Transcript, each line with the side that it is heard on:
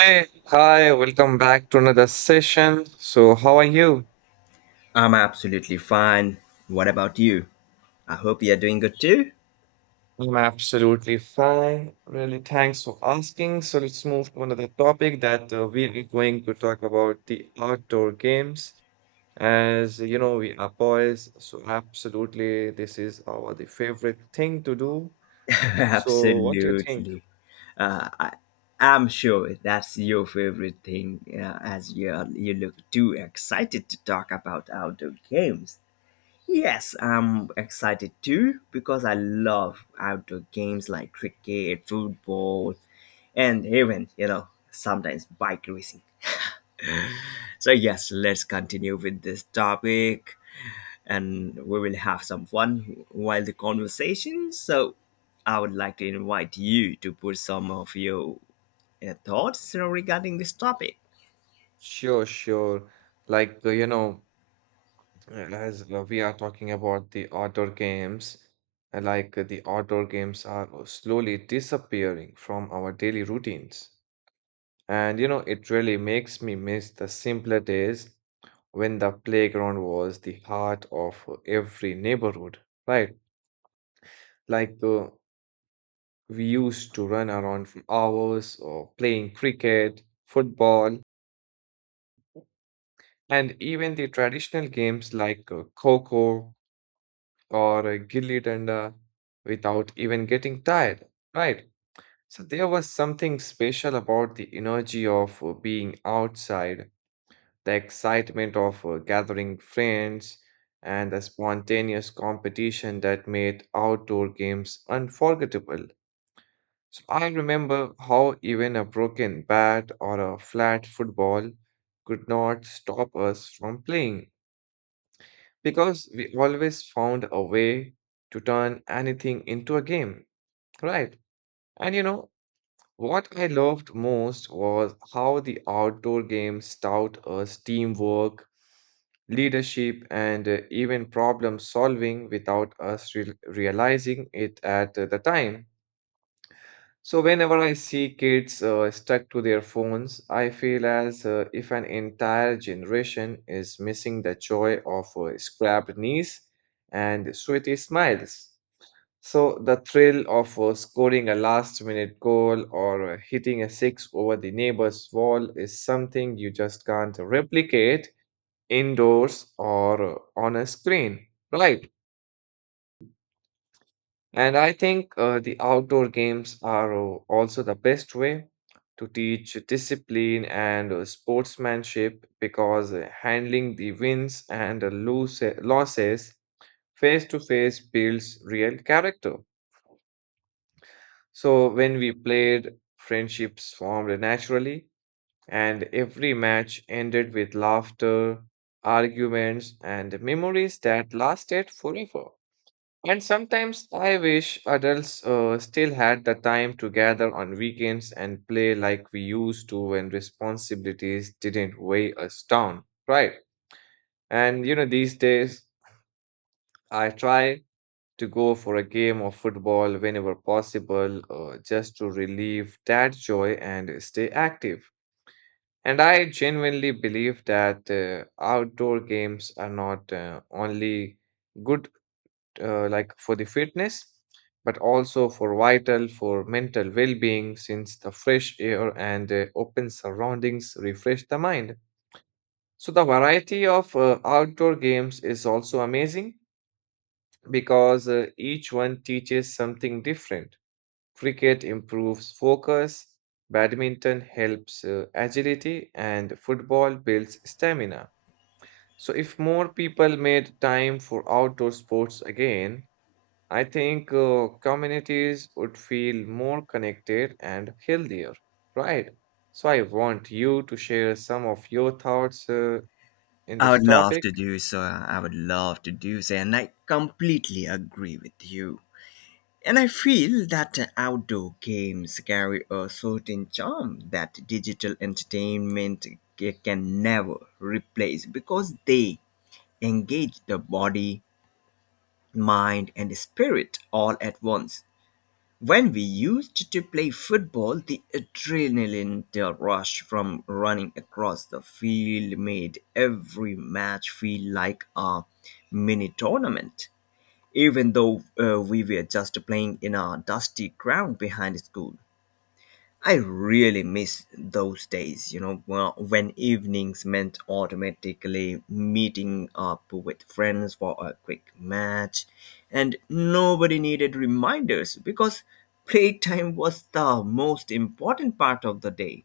right: Hey, hi, welcome back to another session. So, how are you?
left: I'm absolutely fine. What about you? I hope you're doing good too.
right: I'm absolutely fine. Really, thanks for asking. So, let's move to another topic that we are going to talk about the outdoor games. As you know, we are boys, so absolutely, this is our the favorite thing to do. So, what do you think?
left: Absolutely. Uh, I, I'm sure that's your favorite thing as you look too excited to talk about outdoor games. Yes, I'm excited too because I love outdoor games like cricket, football, and even, you know, sometimes bike racing. So, yes, let's continue with this topic, and we will have some fun while the conversation. So, I would like to invite you to put some of your thoughts regarding this topic.
right: Sure, sure. Like, you know, As We are talking about the outdoor games, the outdoor games are slowly disappearing from our daily routines. And you know, it really makes me miss the simpler days when the playground was the heart of every neighborhood, right? Like uh, we used to run around for hours or playing cricket, football, and even the traditional games like coco or a gilli danda without even getting tired, right? So there was something special about the energy of being outside, the excitement of gathering friends, and the spontaneous competition that made outdoor games unforgettable. So I remember how even a broken bat or a flat football could not stop us from playing because we always found a way to turn anything into a game, right? And you know, what I loved most was how the outdoor games taught us teamwork, leadership, and even problem solving without us realizing it at the time. So whenever I see kids stuck to their phones, I feel as if an entire generation is missing the joy of scrapped knees and sweaty smiles. So the thrill of scoring a last-minute goal or hitting a six over the neighbor's wall is something you just can't replicate indoors or on a screen, right? And I think the outdoor games are also the best way to teach discipline and sportsmanship because handling the wins and lose losses face to face builds real character. So when we played, friendships formed naturally, and every match ended with laughter, arguments, and memories that lasted forever. And sometimes I wish adults still had the time to gather on weekends and play like we used to when responsibilities didn't weigh us down, right? And you know, these days I try to go for a game of football whenever possible, just to relieve that joy and stay active. And I genuinely believe that outdoor games are not only good like for the fitness, but also for vital, for mental well-being, since the fresh air and open surroundings refresh the mind. So the variety of outdoor games is also amazing because each one teaches something different. Cricket improves focus, badminton helps agility, and football builds stamina. So, if more people made time for outdoor sports again, I think communities would feel more connected and healthier, right? So I want you to share some of your thoughts in
left: I
right: this
left: would love
right: topic.
left: to do so. I would love to do so, and I completely agree with you. And I feel that outdoor games carry a certain charm that digital entertainment can never replace because they engage the body, mind, and spirit all at once. When we used to play football, the adrenaline the rush from running across the field made every match feel like a mini tournament, even though we were just playing in a dusty ground behind school. I really miss those days, you know, well, when evenings meant automatically meeting up with friends for a quick match, and nobody needed reminders because playtime was the most important part of the day.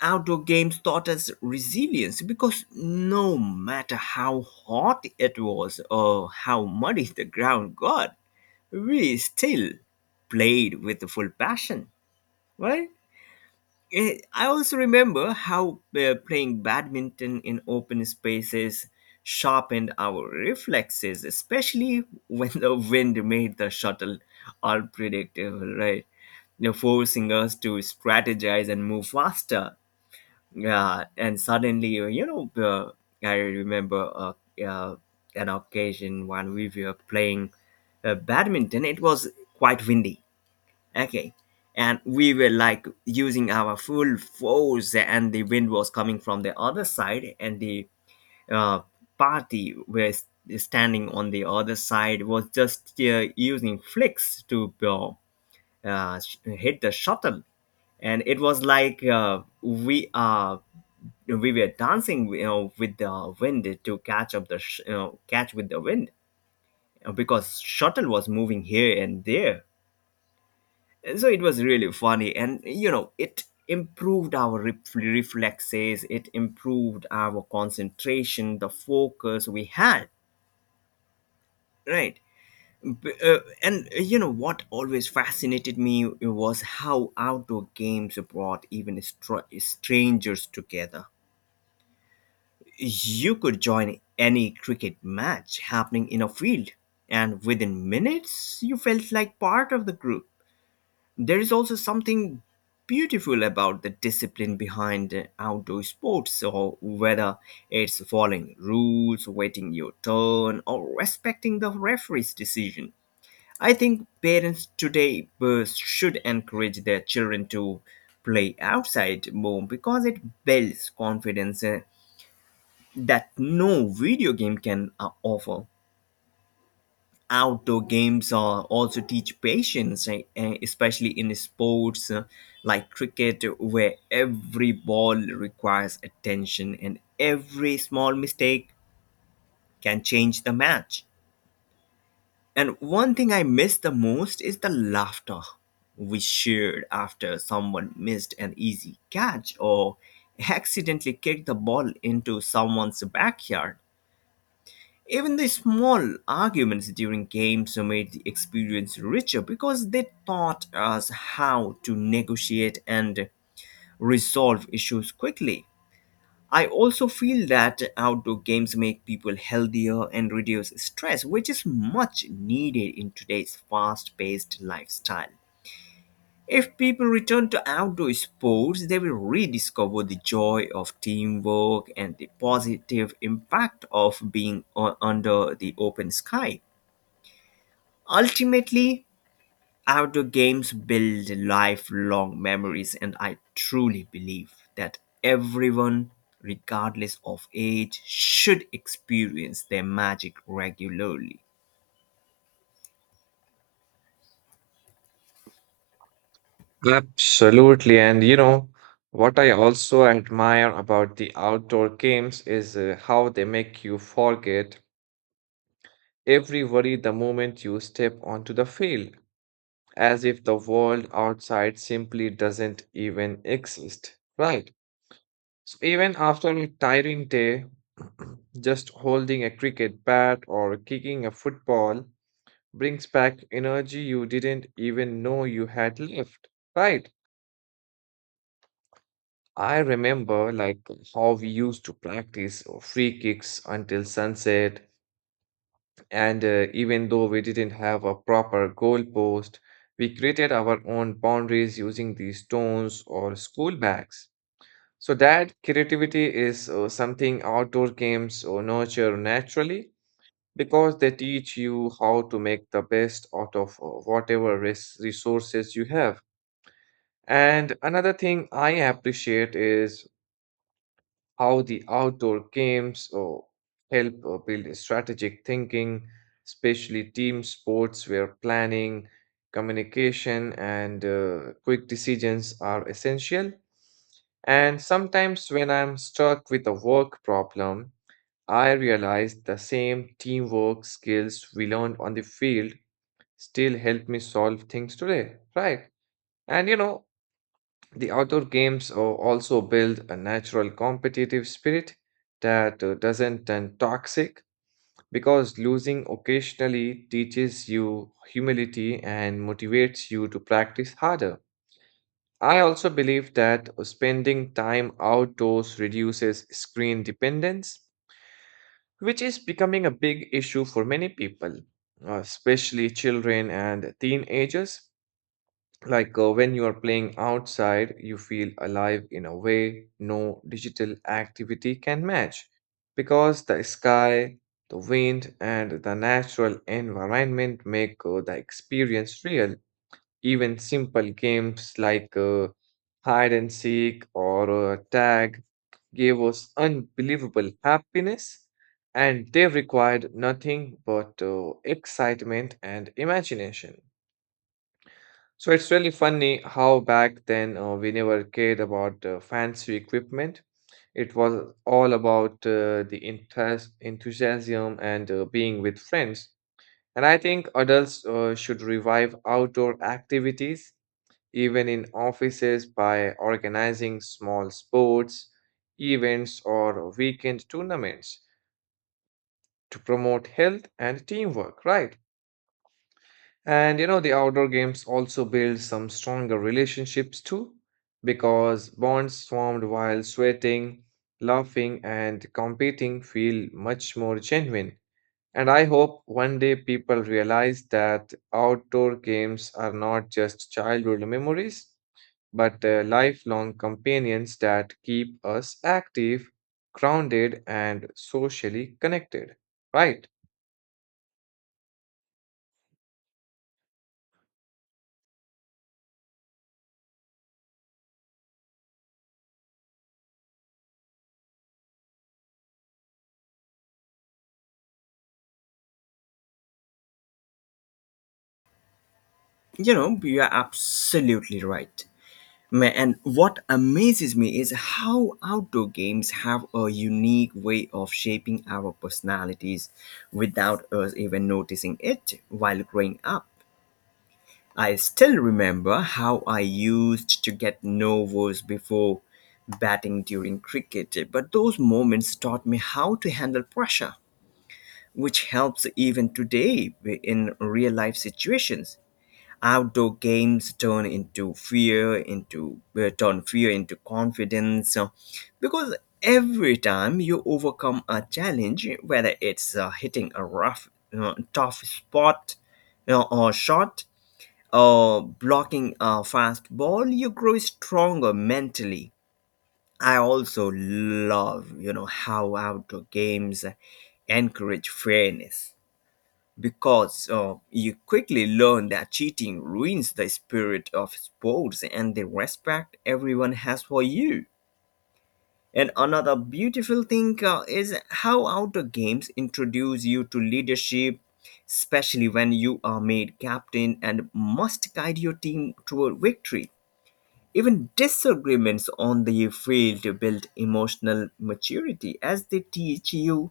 left: Outdoor games taught us resilience because no matter how hot it was or how muddy the ground got, we still played with full passion, right? I also remember how playing badminton in open spaces sharpened our reflexes, especially when the wind made the shuttle unpredictable, right? You know, forcing us to strategize and move faster. Yeah, and suddenly, I remember uh, an occasion when we were playing badminton. It was quite windy. Okay. And we were like using our full force, and the wind was coming from the other side, and the uh, party was standing on the other side was just using flicks to hit the shuttle, and it was like we were dancing, you know, with the wind to catch up you know, catch with the wind because shuttle was moving here and there, so it was really funny. And you know, it improved our reflexes, it improved our concentration, the focus we had, right? B- and You know what always fascinated me was how outdoor games brought even strangers together. You could join any cricket match happening in a field, and within minutes you felt like part of the group. There is also something beautiful about the discipline behind outdoor sports, so whether it's following rules, waiting your turn, or respecting the referee's decision. I think parents today should encourage their children to play outside more because it builds confidence that no video game can offer. Outdoor games are also teach patience, especially in sports like cricket, where every ball requires attention and every small mistake can change the match. And one thing I miss the most is the laughter we shared after someone missed an easy catch or accidentally kicked the ball into someone's backyard. Even the small arguments during games made the experience richer because they taught us how to negotiate and resolve issues quickly. I also feel that outdoor games make people healthier and reduce stress, which is much needed in today's fast paced lifestyle. If people return to outdoor sports, they will rediscover the joy of teamwork and the positive impact of being under the open sky. Ultimately, outdoor games build lifelong memories, and I truly believe that everyone, regardless of age, should experience their magic regularly.
right: Absolutely. And you know, what I also admire about the outdoor games is how they make you forget every worry the moment you step onto the field, as if the world outside simply doesn't even exist, right? So even after a tiring day, just holding a cricket bat or kicking a football brings back energy you didn't even know you had left. Right. I remember like how we used to practice free kicks until sunset, and even though we didn't have a proper goal post, we created our own boundaries using these stones or school bags. So that creativity is something outdoor games nurture naturally because they teach you how to make the best out of whatever resources you have. And another thing I appreciate is how the outdoor games or help build strategic thinking, especially team sports where planning, communication, and quick decisions are essential. And sometimes when I'm stuck with a work problem, I realize the same teamwork skills we learned on the field still help me solve things today, right? And you know, the outdoor games also build a natural competitive spirit that doesn't turn toxic because losing occasionally teaches you humility and motivates you to practice harder. I also believe that spending time outdoors reduces screen dependence, which is becoming a big issue for many people, especially children and teenagers. When you are playing outside, you feel alive in a way no digital activity can match because the sky, the wind, and the natural environment make the experience real. Even simple games like hide and seek or tag gave us unbelievable happiness, and they required nothing but excitement and imagination. So it's really funny how back then we never cared about fancy equipment. It was all about the enthusiasm and being with friends. And I think adults should revive outdoor activities, even in offices, by organizing small sports, events, or weekend tournaments to promote health and teamwork, right? And you know, the outdoor games also build some stronger relationships too, because bonds formed while sweating, laughing, and competing feel much more genuine. And I hope one day people realize that outdoor games are not just childhood memories, but lifelong companions that keep us active, grounded, and socially connected. Right?
left: You know, you are absolutely right. And what amazes me is how outdoor games have a unique way of shaping our personalities without us even noticing it while growing up. I still remember how I used to get nervous before batting during cricket, but those moments taught me how to handle pressure, which helps even today in real life situations. Outdoor games turn into fear, into turn fear into confidence, because every time you overcome a challenge, whether it's hitting a rough, tough spot, you know, or shot, blocking a fastball, you grow stronger mentally. I also love, you know, how outdoor games encourage fairness because you quickly learn that cheating ruins the spirit of sports and the respect everyone has for you. And another beautiful thing is how outdoor games introduce you to leadership, especially when you are made captain and must guide your team toward victory. Even disagreements on the field build emotional maturity as they teach you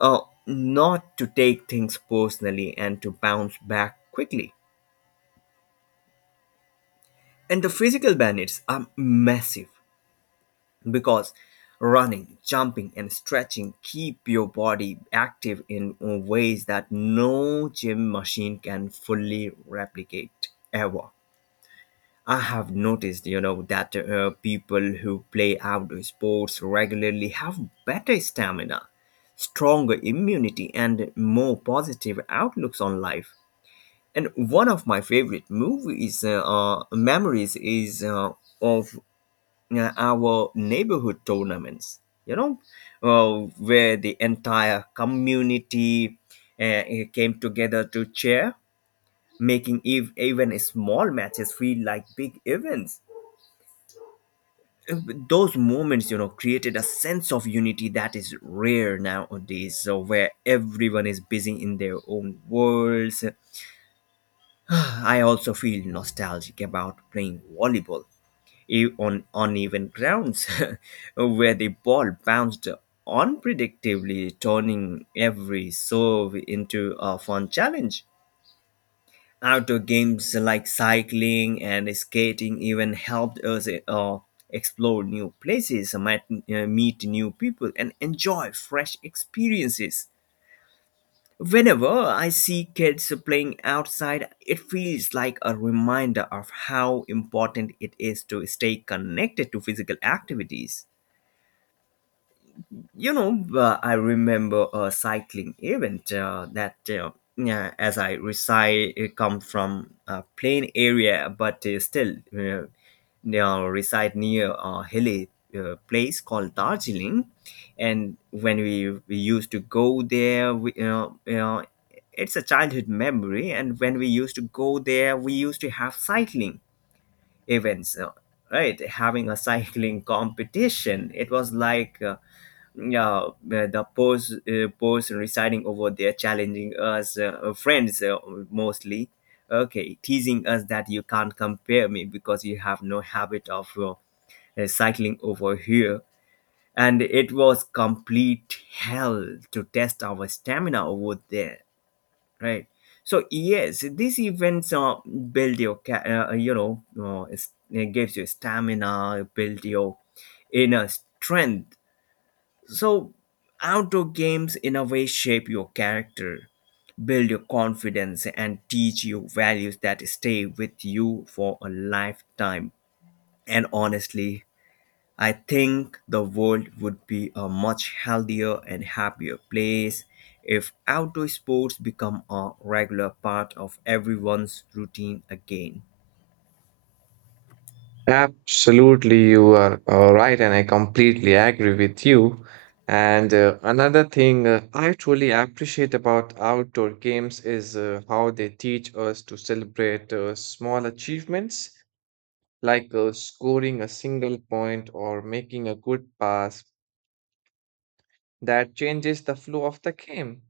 left: uh, not to take things personally and to bounce back quickly. And the physical benefits are massive because running, jumping, and stretching keep your body active in ways that no gym machine can fully replicate ever. I have noticed, you know, that people who play outdoor sports regularly have better stamina, stronger immunity, and more positive outlooks on life. And one of my favorite movies, memories, is of our neighborhood tournaments. You know, where the entire community came together to cheer, making even small matches feel like big events. Those moments, you know, created a sense of unity that is rare nowadays, so where everyone is busy in their own worlds. I also feel nostalgic about playing volleyball on uneven grounds where the ball bounced unpredictably, turning every serve into a fun challenge. Outdoor games like cycling and skating even helped us explore new places, meet new people, and enjoy fresh experiences. Whenever I see kids playing outside, it feels like a reminder of how important it is to stay connected to physical activities. You know, I remember a cycling event yeah, as I reside, come from a plain area, but still now reside near a hilly place called Darjeeling. And when we used to go there, you know, it's a childhood memory. And when we used to go there, we used to have cycling events, right? Having a cycling competition. It was like yeah, the poets, poets reciting over there, challenging us friends, mostly, okay, teasing us that you can't compare me because you have no habit of cycling over here, and it was complete hell to test our stamina over there, right? So yes, these events, you know, it gives you stamina, build your inner strength. So, outdoor games in a way shape your character, build your confidence, and teach you values that stay with you for a lifetime. And honestly, I think the world would be a much healthier and happier place if outdoor sports become a regular part of everyone's routine again.
right: Absolutely, you are right, and I completely agree with you. And another thing I truly appreciate about outdoor games is how they teach us to celebrate small achievements, like scoring a single point or making a good pass that changes the flow of the game.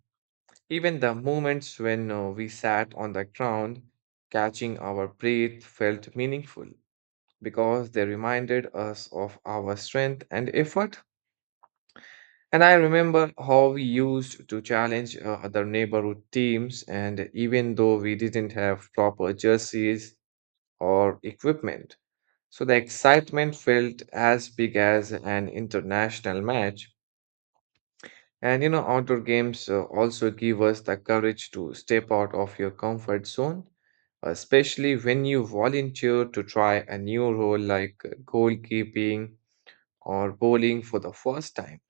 right: Even the moments when we sat on the ground, catching our breath felt meaningful because they reminded us of our strength and effort. And I remember how we used to challenge other neighborhood teams, and even though we didn't have proper jerseys or equipment. So the excitement felt as big as an international match. And you know, outdoor games also give us the courage to step out of your comfort zone, especially when you volunteer to try a new role like goalkeeping or bowling for the first time.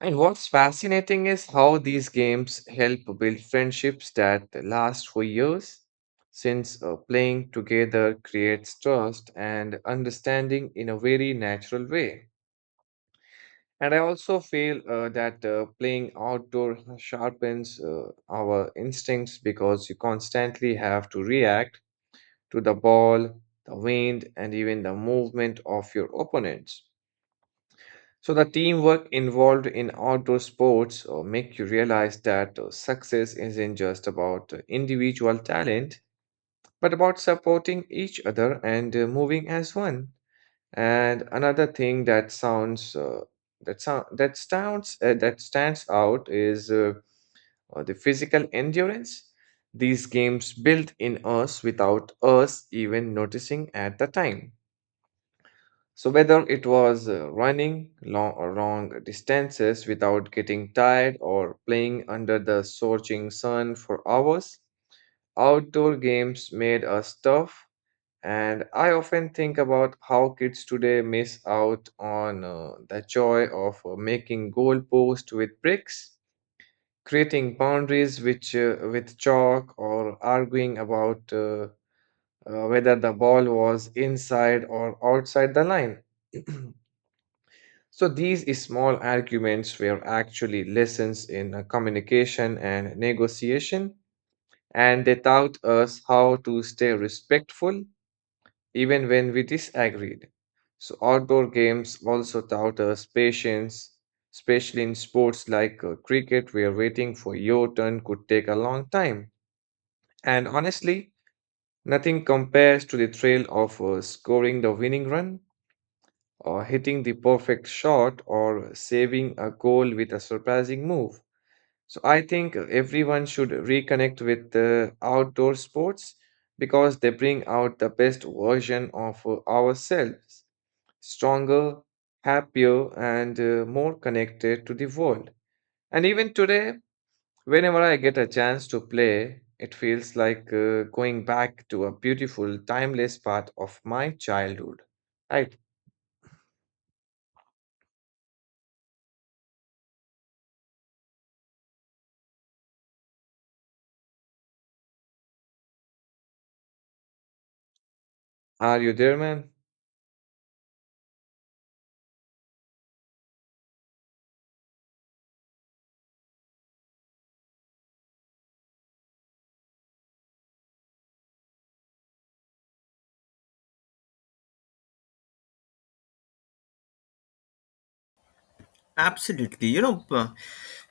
right: And what's fascinating is how these games help build friendships that last for years, since playing together creates trust and understanding in a very natural way. And I also feel that playing outdoor sharpens our instincts because you constantly have to react to the ball, the wind, and even the movement of your opponents. So the teamwork involved in outdoor sports make you realize that success isn't just about individual talent, but about supporting each other and moving as one. And another thing that sounds that stands out is the physical endurance. These games built in us without us even noticing at the time. So, whether it was running long distances without getting tired or playing under the scorching sun for hours, outdoor games made us tough. And I often think about how kids today miss out on the joy of making goalposts with bricks, creating boundaries which, with chalk, or arguing about whether the ball was inside or outside the line. So these small arguments were actually lessons in communication and negotiation, and they taught us how to stay respectful even when we disagreed. So outdoor games also taught us patience, especially in sports like cricket, where waiting for your turn could take a long time. And honestly, nothing compares to the thrill of scoring the winning run or hitting the perfect shot or saving a goal with a surprising move. So I think everyone should reconnect with the outdoor sports because they bring out the best version of ourselves, stronger, happier, and more connected to the world. And even today, whenever I get a chance to play, it feels like going back to a beautiful, timeless part of my childhood. Right? Are you there, man?
left: Absolutely. You know,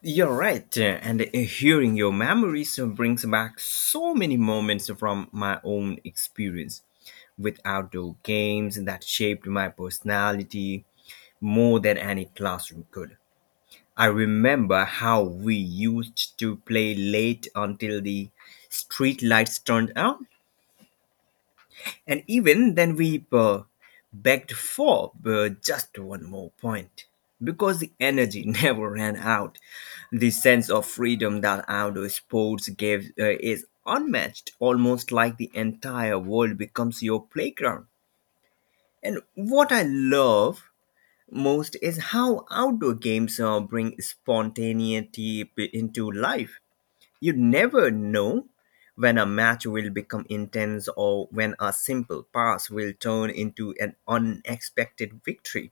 left: you're right. And hearing your memories brings back so many moments from my own experience with outdoor games that shaped my personality more than any classroom could. I remember how we used to play late until the street lights turned out, and even then, we begged for just one more point because the energy never ran out. The sense of freedom that outdoor sports gives is unmatched, almost like the entire world becomes your playground. And what I love most is how outdoor games bring spontaneity into life. You never know when a match will become intense or when a simple pass will turn into an unexpected victory.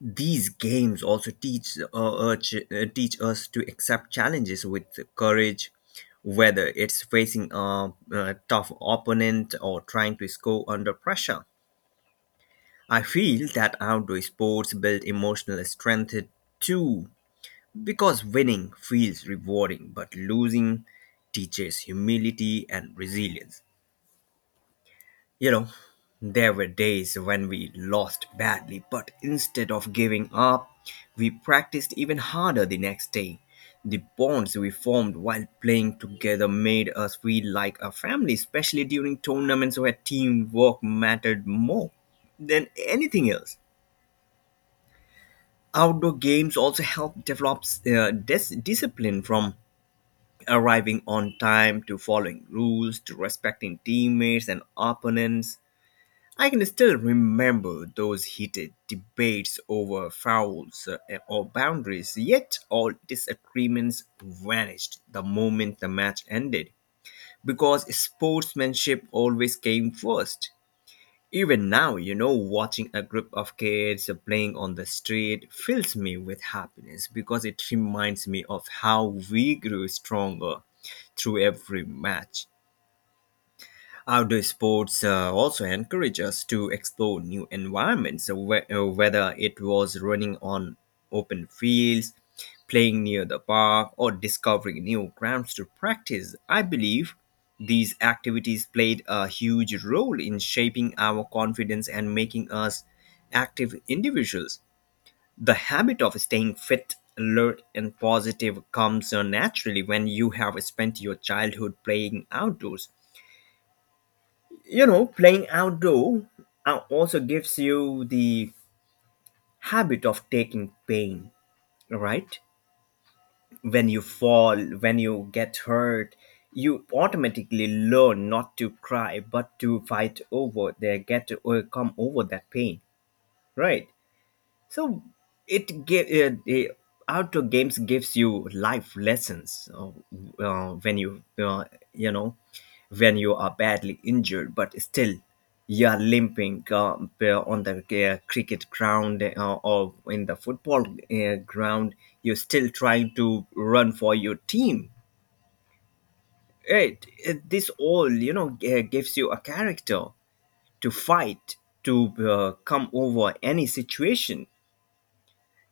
left: These games also teach teach us to accept challenges with courage, whether it's facing a tough opponent or trying to score under pressure. I feel that outdoor sports build emotional strength too, because winning feels rewarding, but losing teaches humility and resilience. You know, there were days when we lost badly, but instead of giving up, we practiced even harder the next day. The bonds we formed while playing together made us feel like a family, especially during tournaments where teamwork mattered more than anything else. Outdoor games also help develop discipline, from arriving on time to following rules to respecting teammates and opponents. I can still remember those heated debates over fouls or boundaries, yet all disagreements vanished the moment the match ended because sportsmanship always came first. Even now, you know, watching a group of kids playing on the street fills me with happiness because it reminds me of how we grew stronger through every match. Outdoor sports also encourage us to explore new environments, so whether it was running on open fields, playing near the park, or discovering new grounds to practice. I believe these activities played a huge role in shaping our confidence and making us active individuals. The habit of staying fit, alert, and positive comes naturally when you have spent your childhood playing outdoors. You know, playing outdoor also gives you the habit of taking pain, right? When you fall, when you get hurt, you automatically learn not to cry but to fight over there, get to overcome over that pain, right? So it give the outdoor games gives you life lessons, when you you know, when you are badly injured, but still you are limping on the cricket ground or in the football ground. You're still trying to run for your team. This all, you know, gives you a character to fight, to come over any situation.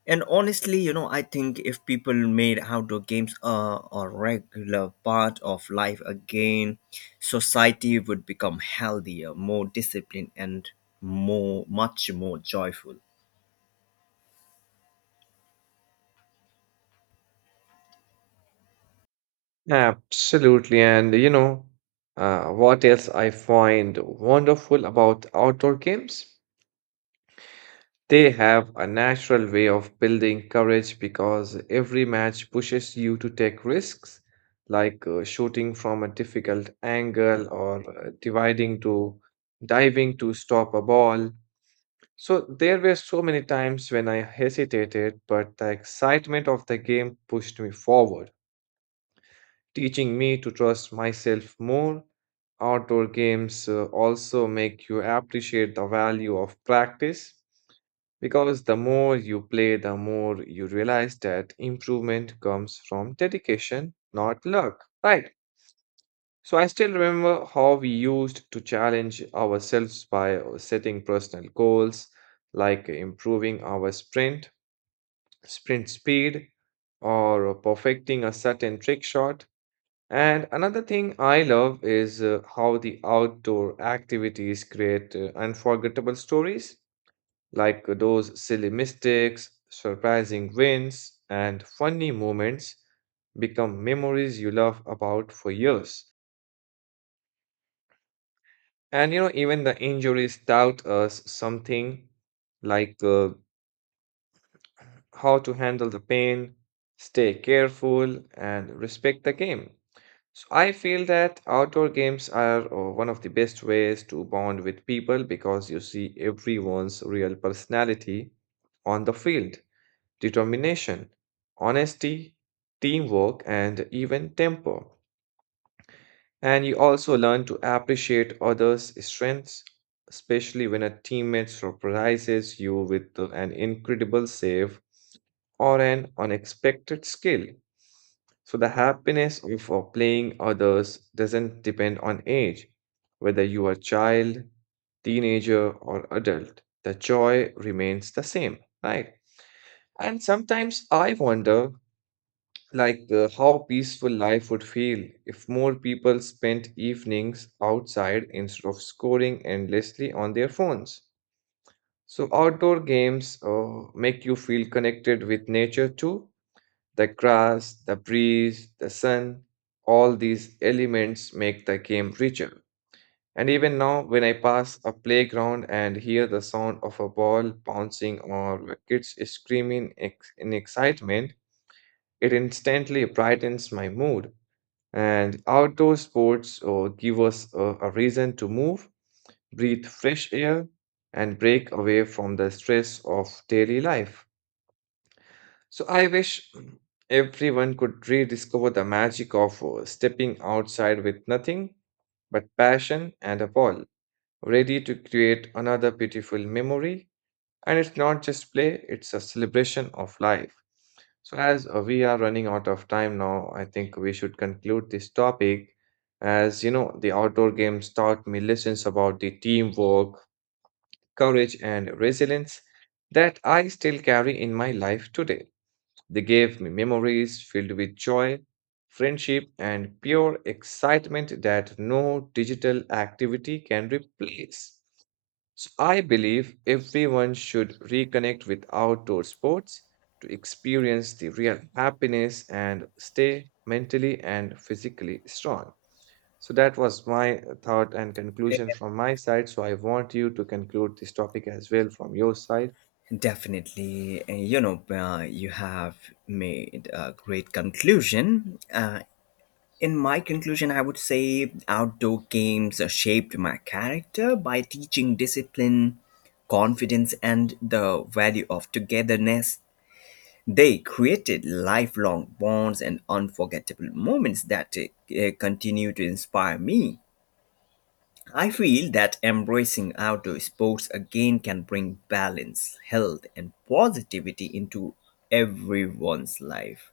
left: And honestly, you know, I think if people made outdoor games a regular part of life again, society would become healthier, more disciplined, and much more joyful.
right: Absolutely. And you know, what else I find wonderful about outdoor games? They have a natural way of building courage because every match pushes you to take risks, like shooting from a difficult angle or dividing to diving to stop a ball. So there were so many times when I hesitated, but the excitement of the game pushed me forward, teaching me to trust myself more. Outdoor games also make you appreciate the value of practice because the more you play, the more you realize that improvement comes from dedication, not luck. Right. So I still remember how we used to challenge ourselves by setting personal goals like improving our sprint speed, or perfecting a certain trick shot. And another thing I love is how the outdoor activities create unforgettable stories, like those silly mistakes, surprising wins, and funny moments become memories you laugh about for years. And you know, even the injuries taught us something like how to handle the pain, stay careful, and respect the game. So I feel that outdoor games are one of the best ways to bond with people because you see everyone's real personality on the field, determination, honesty, teamwork, and even temper. And you also learn to appreciate others' strengths, especially when a teammate surprises you with an incredible save or an unexpected skill. So the happiness of playing others doesn't depend on age, whether you are child, teenager, or adult. The joy remains the same, right? And sometimes I wonder, how peaceful life would feel if more people spent evenings outside instead of scoring endlessly on their phones. So outdoor games make you feel connected with nature too. The grass, the breeze, the sun, all these elements make the game richer. And even now, when I pass a playground and hear the sound of a ball bouncing or kids screaming in excitement, it instantly brightens my mood. And outdoor sports give us a reason to move, breathe fresh air, and break away from the stress of daily life. So I wish everyone could rediscover the magic of stepping outside with nothing but passion and a ball, ready to create another beautiful memory. And it's not just play, it's a celebration of life. So, as we are running out of time now, I think we should conclude this topic. As you know, the outdoor games taught me lessons about the teamwork, courage, and resilience that I still carry in my life today. They gave me memories filled with joy, friendship, and pure excitement that no digital activity can replace. So I believe everyone should reconnect with outdoor sports to experience the real happiness and stay mentally and physically strong. So that was my thought and conclusion from my side. So I want you to conclude this topic as well from your side.
left: Definitely, and you know, you have made a great conclusion. In my conclusion, I would say outdoor games shaped my character by teaching discipline, confidence, and the value of togetherness. They created lifelong bonds and unforgettable moments that continue to inspire me. I feel that embracing outdoor sports again can bring balance, health, and positivity into everyone's life.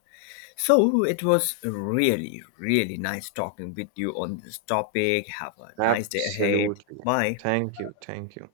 left: So it was really, really nice talking with you on this topic. Have a nice day ahead.
right: Absolutely.
left: Bye.
right: Thank you. Thank you.